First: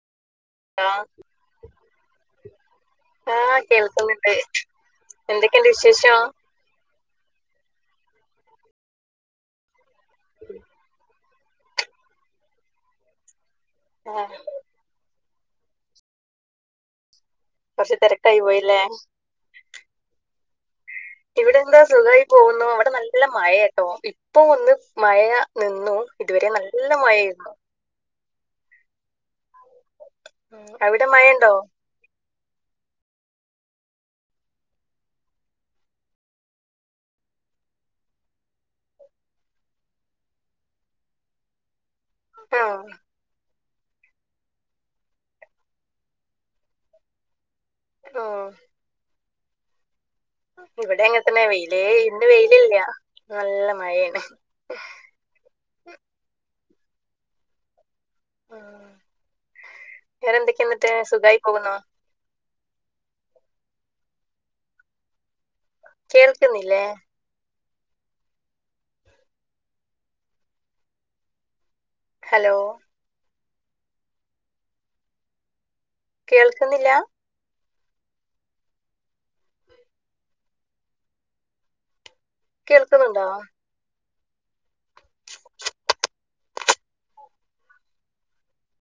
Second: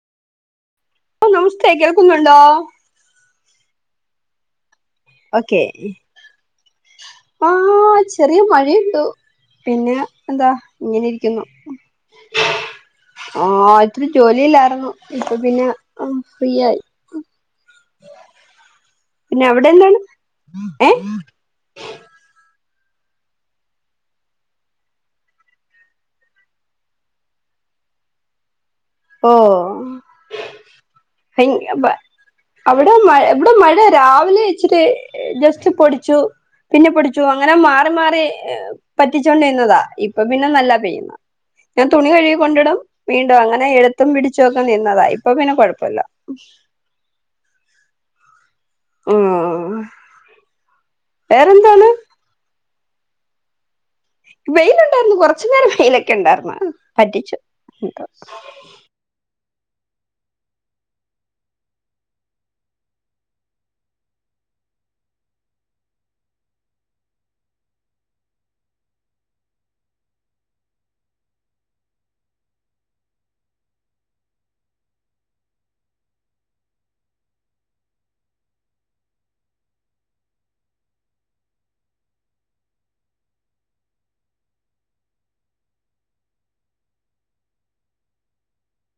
ചാആ ഓ നമസ്തേ കേൾക്കുന്നുണ്ടോ ആഹ് കേൾക്കുന്നുണ്ട് ഓക്കെ എന്തൊക്കെയുണ്ട് വിശേഷം ആഹാാാാ ചെറിയ മഴയുണ്ട് പിന്നെ എന്താ ഇങ്ങനെ ഇരിക്കുന്നു ആഹ് ഇത്തിരി ആ ജോലിയിലായിരുന്നു ഇപ്പ പിന്നെ ഫ്രീയായി കുറച്ചു തെരക്കായി പോയില്ലേ പിന്നെ എവിട്ന്നാണ് ഏഹ് ഇവിടെന്താ സുഖായി പോകുന്നു ഇവിടെ നല്ല മഴേട്ടോ ഇപ്പൊന്ന് മഴ നിന്നു ഇതുവരെ നല്ല മഴായിരുന്നു ഓ ഉം. അവിടെ മഴയുണ്ടോ അവിടെ മഴ ഇവിടെ മഴ രാവിലെ ഇച്ചിരി ജസ്റ്റ് പൊടിച്ചു പിന്നെ പൊടിച്ചു അങ്ങനെ മാറി മാറി പറ്റിച്ചോണ്ടിരന്നതാ ഇപ്പൊ പിന്നെ നല്ലം പെയ്തു ഞാൻ തുണി കഴുകി ആ കൊണ്ടിടും ആ വീണ്ടും അങ്ങനെ ഏഴ് ത്തം പിടിച്ചോക്കെനിന്നതാ ഇപ്പൊ പിന്നെ കൊഴപില ആഹ് മ്മ് ഇവിടെ അങ്ങൻതന്നെ വെയിലേ ഇന്ന് വെയിലില്ല നല്ല മഴയാണ് വെയിലുണ്ടായിരുന്നു കൊറ ച്ച് നേരം വെയിലൊക്കെ ണ്ടാ യിരുന്നു പറ്റിച്ചു വേറൊന്തേക്കെന്നട്ട് സുഖായി പോകുന്നു കേൾക്ക്ന്നില്ലേ ഹലോ കേൾക്കുന്നില്ലാ കേൾക്കുന്നുണ്ടോ